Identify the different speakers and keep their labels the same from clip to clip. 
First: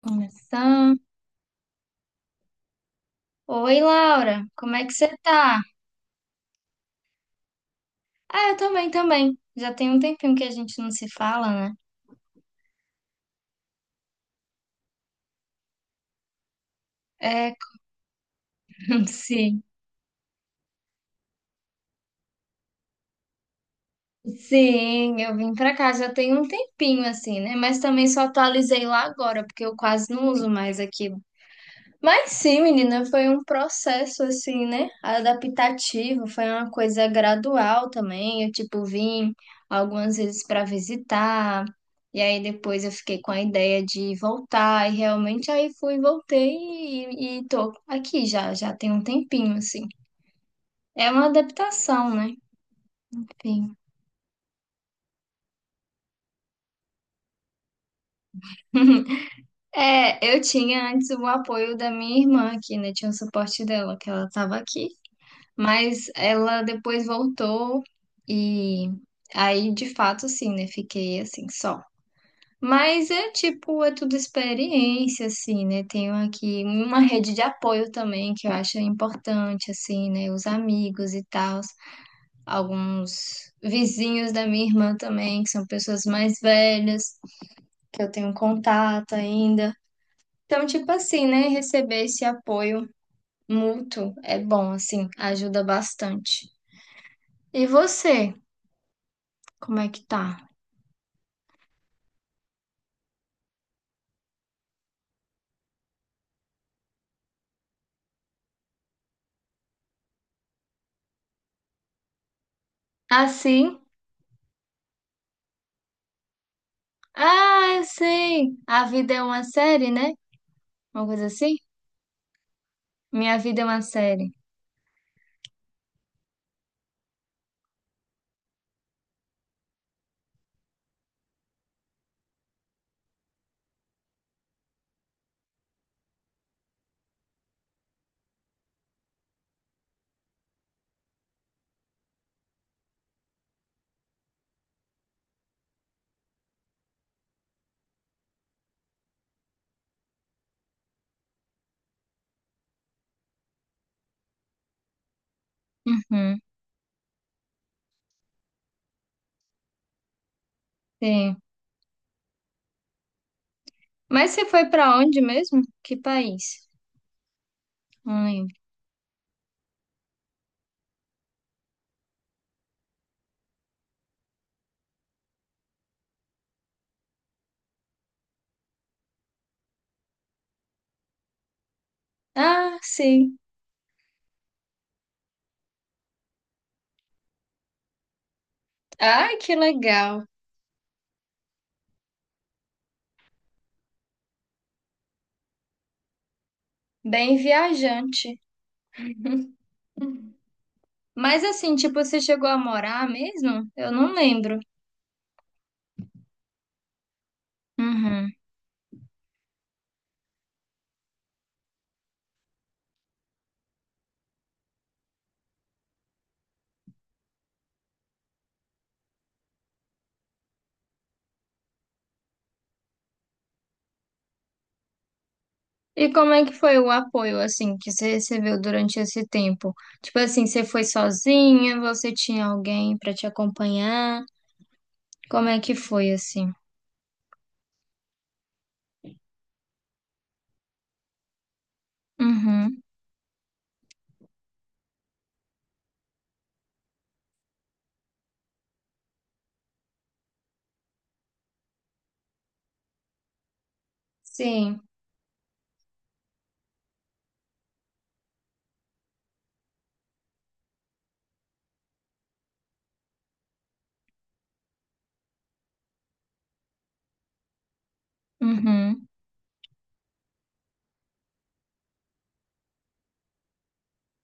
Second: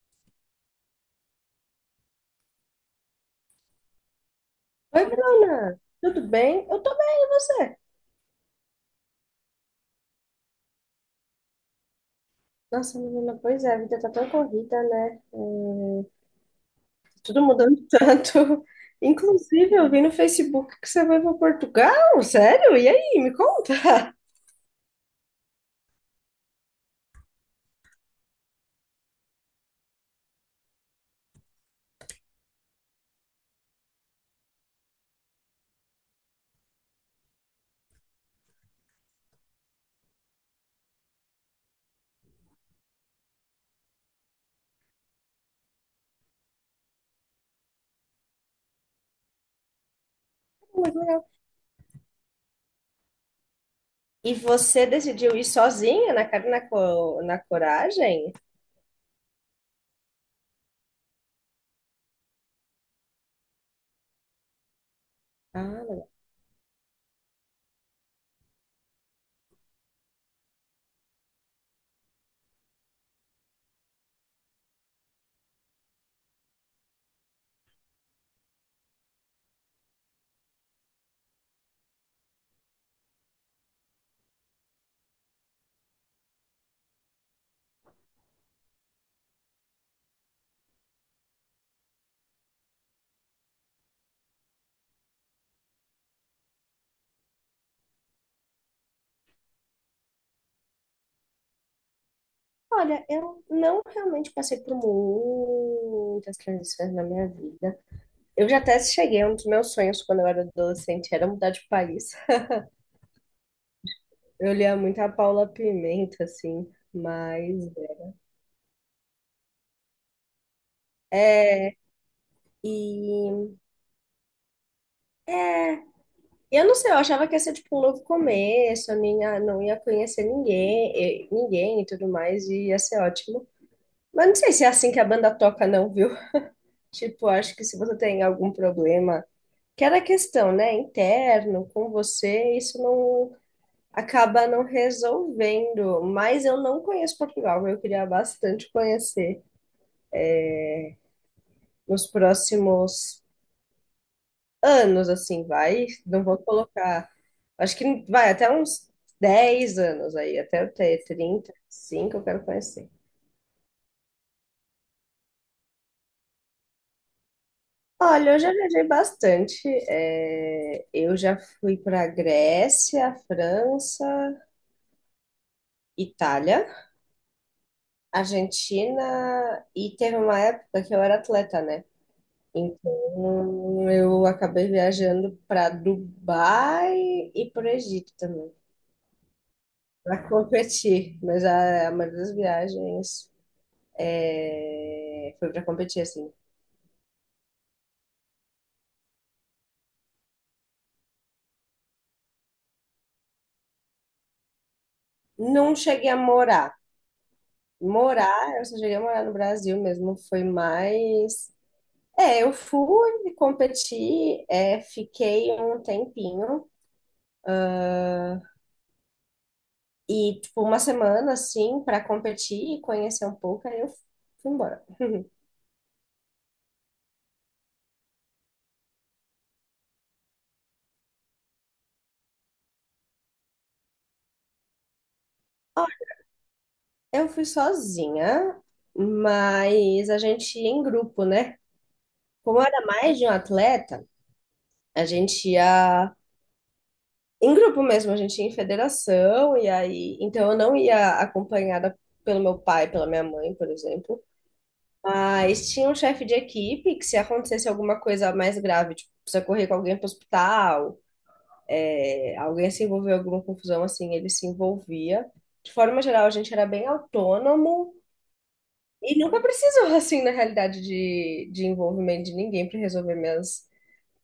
Speaker 1: Começar. Oi, Laura, como é que
Speaker 2: Oi,
Speaker 1: você tá?
Speaker 2: Bruna, tudo bem? Eu tô bem, e você?
Speaker 1: Ah, eu também, também. Já tem um tempinho que a gente não se fala, né?
Speaker 2: Nossa, menina, pois é, a vida tá tão corrida, né? É, tudo
Speaker 1: É,
Speaker 2: mudando tanto.
Speaker 1: sim.
Speaker 2: Inclusive, eu vi no Facebook que você vai para Portugal, sério? E aí, me conta?
Speaker 1: Sim, eu vim pra cá já tem um tempinho, assim, né? Mas também só atualizei lá agora, porque eu quase não uso mais aqui. Mas sim, menina, foi um processo assim, né? Adaptativo, foi uma coisa gradual também. Eu, tipo, vim algumas vezes para visitar, e aí depois eu fiquei com a ideia de voltar, e realmente aí fui, voltei e tô aqui já, já tem um tempinho, assim.
Speaker 2: Muito
Speaker 1: É
Speaker 2: legal.
Speaker 1: uma adaptação, né? Enfim.
Speaker 2: E você decidiu ir sozinha, na cara, e na, na coragem?
Speaker 1: É, eu tinha antes o apoio da minha irmã aqui, né? Tinha o suporte dela, que ela tava aqui.
Speaker 2: Ah,
Speaker 1: Mas
Speaker 2: legal.
Speaker 1: ela depois voltou e aí de fato assim, né? Fiquei assim só. Mas é tipo, é tudo experiência, assim, né? Tenho aqui uma rede de apoio também que eu acho importante, assim, né? Os amigos e tal, alguns vizinhos da minha irmã também, que são pessoas mais velhas, que eu tenho contato ainda. Então, tipo assim, né? Receber esse apoio mútuo é bom, assim, ajuda bastante. E você? Como é que tá?
Speaker 2: Olha, eu não realmente passei por muitas transições na minha vida. Eu já até cheguei, um dos meus sonhos quando eu era adolescente era mudar de país.
Speaker 1: Assim?
Speaker 2: Eu lia muito a Paula Pimenta, assim, mas.
Speaker 1: Ah, eu sei. A vida é uma série, né? Uma
Speaker 2: é
Speaker 1: coisa assim?
Speaker 2: é,
Speaker 1: Minha
Speaker 2: E
Speaker 1: vida é uma série.
Speaker 2: eu não sei, eu achava que ia ser tipo um novo começo, eu nem ia- não ia conhecer ninguém, ninguém e tudo mais, e ia ser ótimo. Mas não sei se é assim que a banda toca, não, viu? Tipo, acho que se você tem algum problema, que era questão, né, interno, com você, isso não acaba não resolvendo. Mas eu não conheço Portugal, eu queria bastante conhecer nos próximos anos, assim, vai. Não vou
Speaker 1: Uhum,
Speaker 2: colocar. Acho que vai até uns 10 anos aí, até eu ter
Speaker 1: sim.
Speaker 2: 35, eu quero conhecer.
Speaker 1: Mas você foi pra onde mesmo? Que país? Não
Speaker 2: Olha, eu já
Speaker 1: lembro.
Speaker 2: viajei bastante. Eu já fui para Grécia, França, Itália, Argentina e teve uma época que eu era atleta, né?
Speaker 1: Ah, sim.
Speaker 2: Então eu acabei viajando para Dubai e para o Egito também,
Speaker 1: Ai, que legal.
Speaker 2: para competir. Mas a maioria das viagens, é, foi para competir, assim.
Speaker 1: Bem viajante. Mas assim, tipo, você chegou a morar mesmo? Eu não lembro.
Speaker 2: Não cheguei a morar.
Speaker 1: Uhum.
Speaker 2: Morar, eu só cheguei a morar no Brasil mesmo, foi mais. É, eu fui competir, fiquei um tempinho e, tipo, uma semana assim para competir e conhecer um pouco, aí eu fui embora.
Speaker 1: E como é que foi o apoio, assim, que você recebeu durante esse tempo? Tipo assim, você foi sozinha? Você tinha alguém pra te acompanhar? Como é que
Speaker 2: Ó,
Speaker 1: foi assim?
Speaker 2: eu fui sozinha, mas a gente ia em grupo, né? Como
Speaker 1: Uhum.
Speaker 2: era mais de um atleta, a gente ia em grupo mesmo, a gente ia em federação, e aí. Então, eu não ia acompanhada pelo meu pai, pela minha mãe, por exemplo.
Speaker 1: Sim.
Speaker 2: Mas tinha um chefe de equipe que, se acontecesse alguma coisa mais grave, tipo, precisa correr com alguém para o hospital, é, alguém se envolveu em alguma confusão, assim, ele se envolvia. De forma geral, a gente era bem autônomo
Speaker 1: Uhum.
Speaker 2: e nunca precisou, assim, na realidade, de envolvimento de ninguém para resolver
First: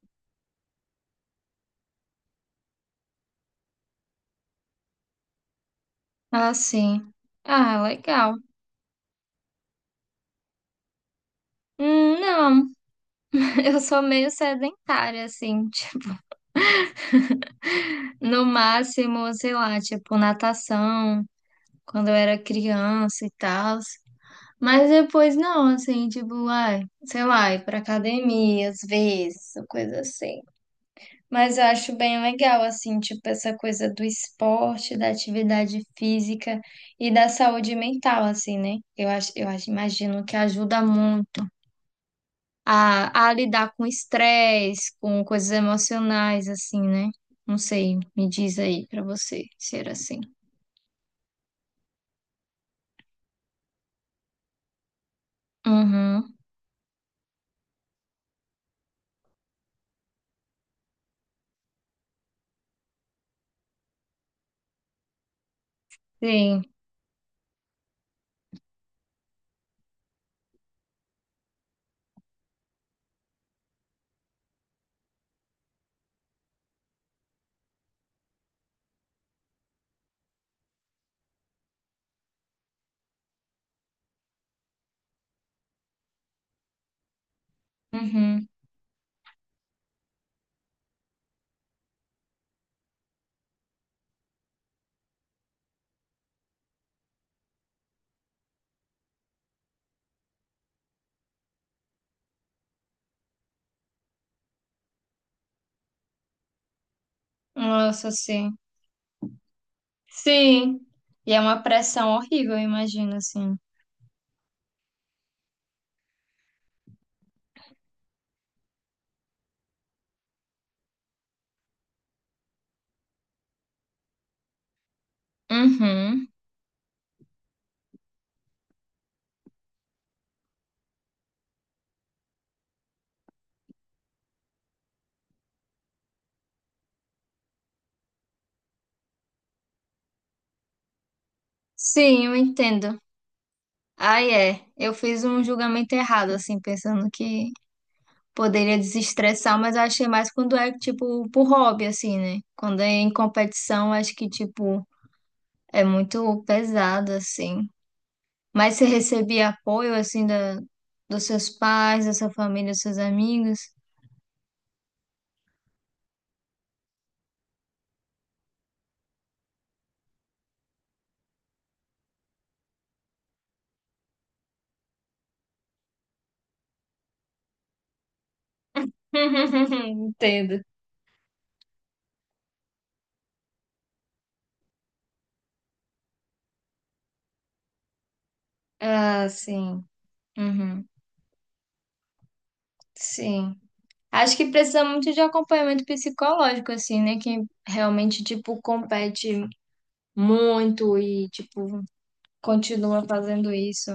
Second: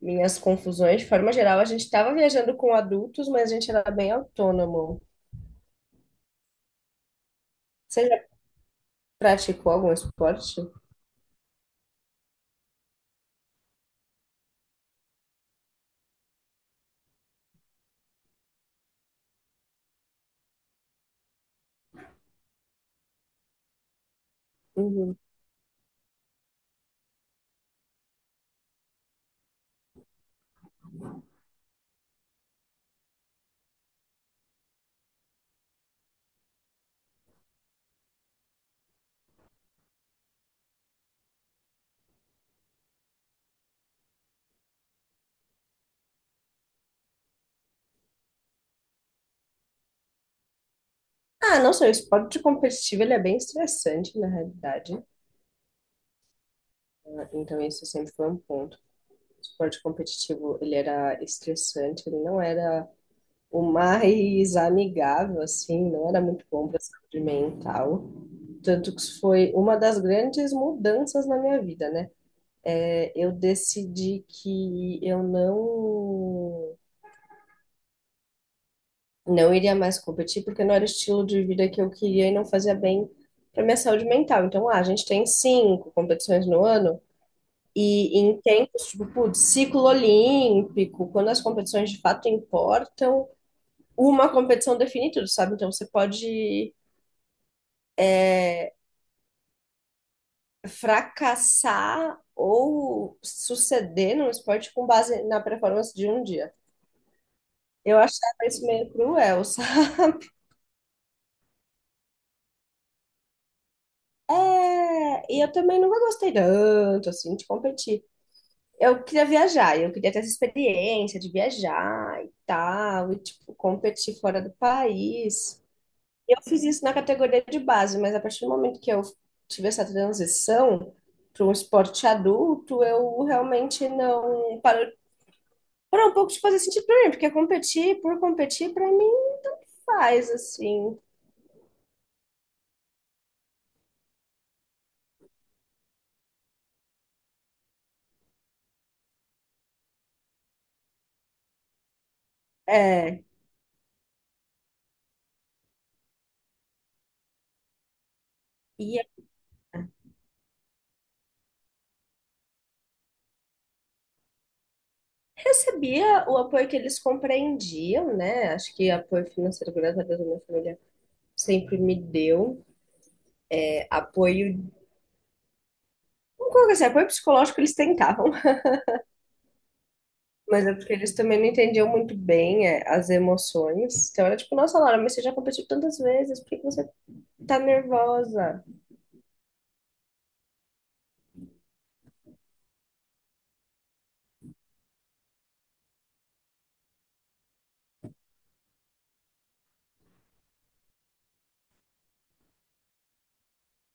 Speaker 2: minhas confusões. De forma geral, a gente estava viajando com adultos, mas a gente era bem autônomo.
Speaker 1: Ah, sim. Ah,
Speaker 2: Você
Speaker 1: legal.
Speaker 2: praticou algum esporte?
Speaker 1: Não, eu sou meio sedentária, assim. tipo, no máximo, sei lá, tipo, natação, quando eu era criança e tal. Mas
Speaker 2: Uhum.
Speaker 1: depois não, assim, tipo, ai, sei lá, ir pra academia às vezes, ou coisa assim. Mas eu acho bem legal, assim, tipo, essa coisa do esporte, da atividade física e da saúde mental, assim, né? Eu acho, imagino que ajuda muito a lidar com estresse, com coisas emocionais, assim, né? Não sei, me diz aí pra você se era assim.
Speaker 2: Ah, não sei, o esporte competitivo ele é bem estressante, na realidade.
Speaker 1: Uhum,
Speaker 2: Ah, então, isso sempre foi um ponto. O esporte competitivo, ele era estressante, ele não era o mais amigável, assim, não era muito
Speaker 1: sim,
Speaker 2: bom para a saúde mental. Tanto que isso foi uma das grandes mudanças na minha vida, né? É, eu decidi que eu não iria mais competir porque não era o estilo de vida que eu queria e não fazia bem para minha saúde mental. Então, ah, a gente tem cinco competições no ano e em
Speaker 1: uhum.
Speaker 2: tempos, tipo, putz, ciclo olímpico, quando as competições de fato importam, uma competição define tudo, sabe? Então, você pode, é, fracassar ou suceder no esporte com base na performance de um dia. Eu
Speaker 1: Nossa,
Speaker 2: achava
Speaker 1: sim.
Speaker 2: isso meio cruel, sabe?
Speaker 1: Sim. E é uma pressão horrível, eu imagino, assim.
Speaker 2: É, e eu também nunca gostei tanto, assim, de competir. Eu queria viajar, eu queria ter essa experiência de viajar e tal, e tipo, competir fora do país.
Speaker 1: Uhum.
Speaker 2: Eu fiz isso na categoria de base, mas a partir do momento que eu tive essa transição para um esporte adulto, eu realmente não parou, parou um pouco de fazer sentido para mim, porque competir por competir para mim faz assim.
Speaker 1: Sim, eu entendo. Aí é, eu fiz um julgamento errado, assim, pensando que poderia desestressar, mas eu achei mais quando é, tipo, por hobby, assim, né? Quando é em
Speaker 2: É,
Speaker 1: competição, acho que, tipo, é muito pesado, assim. Mas você
Speaker 2: e eu
Speaker 1: recebia apoio, assim, da, dos seus pais, da sua família, dos seus amigos?
Speaker 2: recebia o apoio que eles compreendiam, né? Acho que apoio financeiro, graças a Deus, a minha família sempre me deu, apoio, vamos colocar assim, apoio psicológico eles tentavam,
Speaker 1: Entendo.
Speaker 2: mas é porque eles também não entendiam muito bem, as emoções. Então era tipo, nossa, Laura, mas você já competiu tantas vezes, por que que você tá nervosa?
Speaker 1: Ah, sim. Uhum. Sim. Acho que precisa muito de acompanhamento psicológico, assim, né? Quem realmente, tipo, compete muito e, tipo, continua fazendo isso,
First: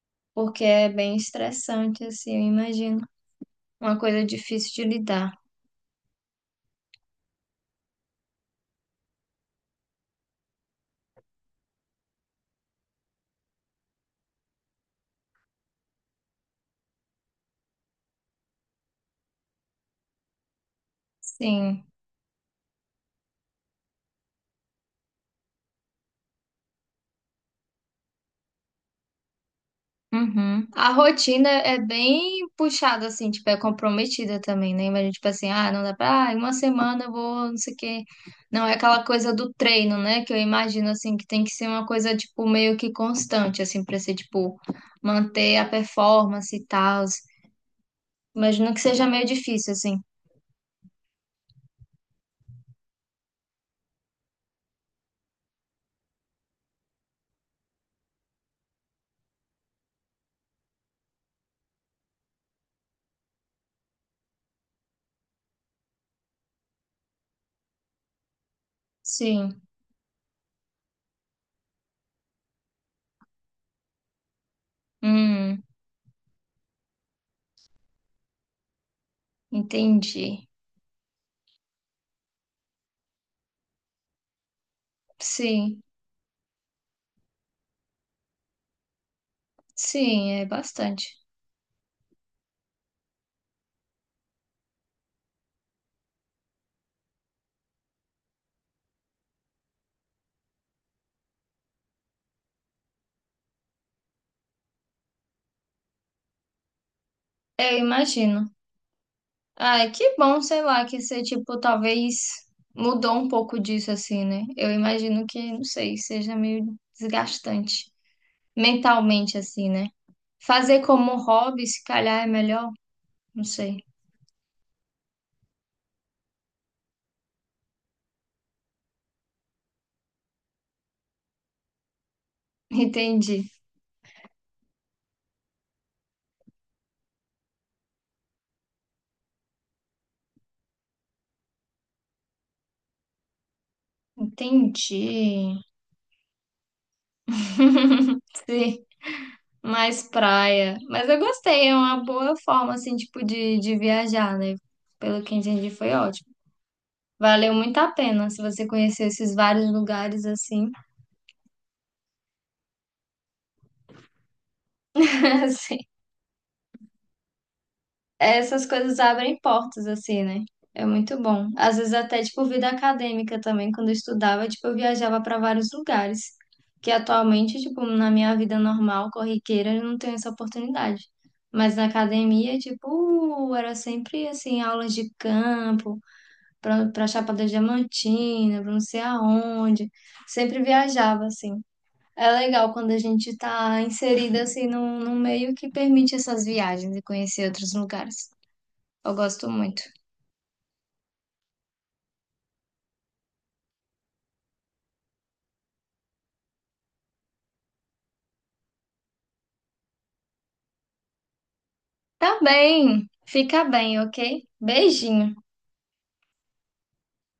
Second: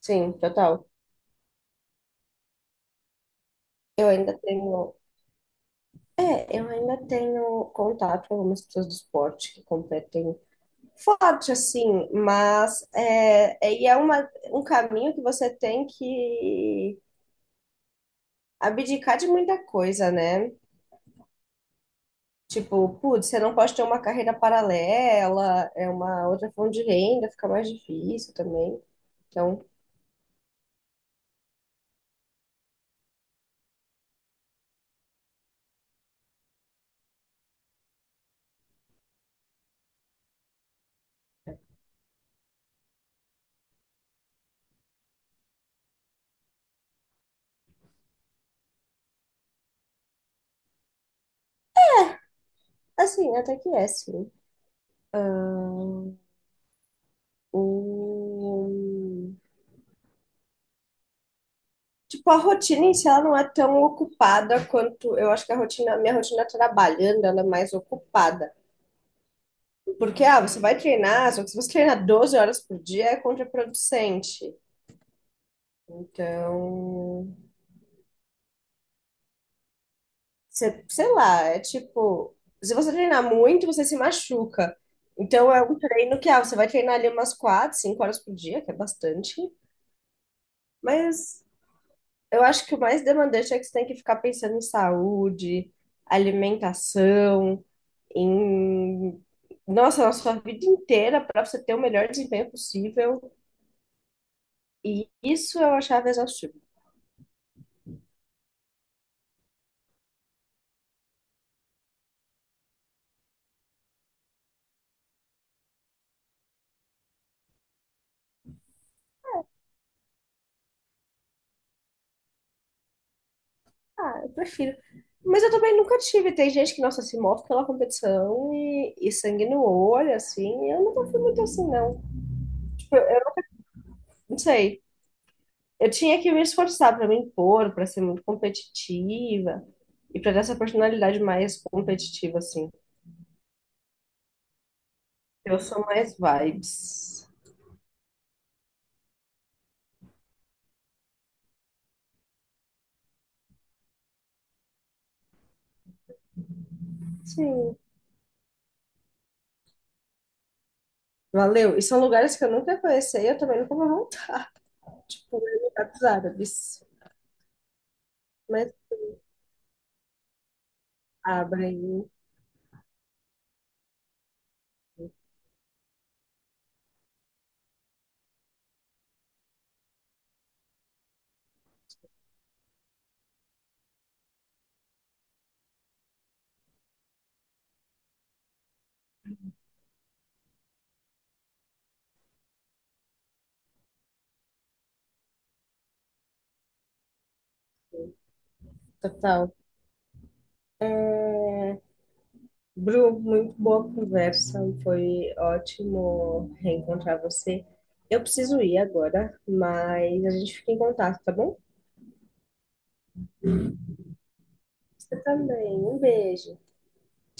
Speaker 2: Sim,
Speaker 1: porque
Speaker 2: total.
Speaker 1: é bem estressante, assim, eu imagino. Uma
Speaker 2: Eu
Speaker 1: coisa
Speaker 2: ainda
Speaker 1: difícil de
Speaker 2: tenho.
Speaker 1: lidar.
Speaker 2: É, eu ainda tenho contato com algumas pessoas do esporte que competem forte, assim, mas e é uma, um caminho que você tem que abdicar de muita coisa, né?
Speaker 1: Sim.
Speaker 2: Tipo, putz, você não pode ter uma carreira paralela, é uma outra fonte de renda, fica mais difícil também. Então,
Speaker 1: Uhum. A rotina é bem puxada, assim, tipo, é comprometida também, né? Imagina, tipo assim, ah, não dá pra, ah, em uma semana eu vou, não sei o quê. Não é aquela coisa do treino, né? Que eu imagino, assim, que tem que ser uma coisa, tipo, meio que constante, assim, pra ser, tipo, manter a performance e tal. Imagino que seja meio difícil, assim.
Speaker 2: assim, até que é, sim. O... Tipo, a rotina em si, ela não é tão ocupada quanto... Eu acho que a rotina, a minha rotina tá trabalhando, ela é mais ocupada.
Speaker 1: Sim.
Speaker 2: Porque, ah, você vai treinar, só que se você treinar 12 horas por dia, é contraproducente.
Speaker 1: Hum,
Speaker 2: Então...
Speaker 1: entendi.
Speaker 2: Sei lá, é tipo, se você treinar muito, você se machuca. Então é um
Speaker 1: Sim.
Speaker 2: treino que, ah, você vai treinar ali umas quatro, cinco horas por dia, que é bastante,
Speaker 1: Sim, é bastante.
Speaker 2: mas eu acho que o mais demandante é que você tem que ficar pensando em saúde, alimentação, em, nossa, na sua vida inteira para você ter o melhor desempenho possível. E isso eu achava exaustivo.
Speaker 1: Eu imagino. Ai, que bom, sei lá, que você, tipo, talvez mudou um pouco disso, assim, né? Eu imagino que, não sei, seja meio desgastante mentalmente, assim, né? Fazer como hobby, se calhar, é melhor? Não sei.
Speaker 2: Ah, eu prefiro. Mas eu também nunca tive. Tem gente que, nossa, se move pela competição e sangue no olho, assim. Eu nunca fui muito assim, não. Tipo, eu
Speaker 1: Entendi.
Speaker 2: não sei. Eu tinha que me esforçar pra me impor, pra ser muito competitiva e pra ter essa personalidade mais competitiva, assim.
Speaker 1: Entendi.
Speaker 2: Eu sou mais vibes.
Speaker 1: Sim, mais praia. Mas eu gostei, é uma boa forma, assim, tipo, de viajar, né? Pelo que entendi, foi ótimo. Valeu
Speaker 2: Sim.
Speaker 1: muito a pena se você conhecer esses vários lugares assim.
Speaker 2: Valeu. E são lugares que eu nunca conheci e eu também nunca vou voltar. Tipo,
Speaker 1: Assim,
Speaker 2: Emirados Árabes.
Speaker 1: essas
Speaker 2: Mas
Speaker 1: coisas abrem portas assim, né? É muito bom. Às vezes
Speaker 2: abrem,
Speaker 1: até tipo vida acadêmica também, quando eu estudava, tipo eu viajava para vários lugares, que atualmente, tipo, na minha vida normal, corriqueira, eu não tenho essa oportunidade. Mas na academia, tipo, era sempre assim, aulas de campo, para Chapada Diamantina, para não sei aonde. Sempre viajava assim. É legal quando a gente está inserida assim num, num meio que permite essas viagens e conhecer outros lugares. Eu gosto
Speaker 2: total.
Speaker 1: muito.
Speaker 2: Bru, muito boa conversa, foi ótimo reencontrar você. Eu preciso ir agora, mas a gente fica em contato, tá bom?
Speaker 1: Tá bem, fica bem, ok?
Speaker 2: Você
Speaker 1: Beijinho.
Speaker 2: também. Um beijo.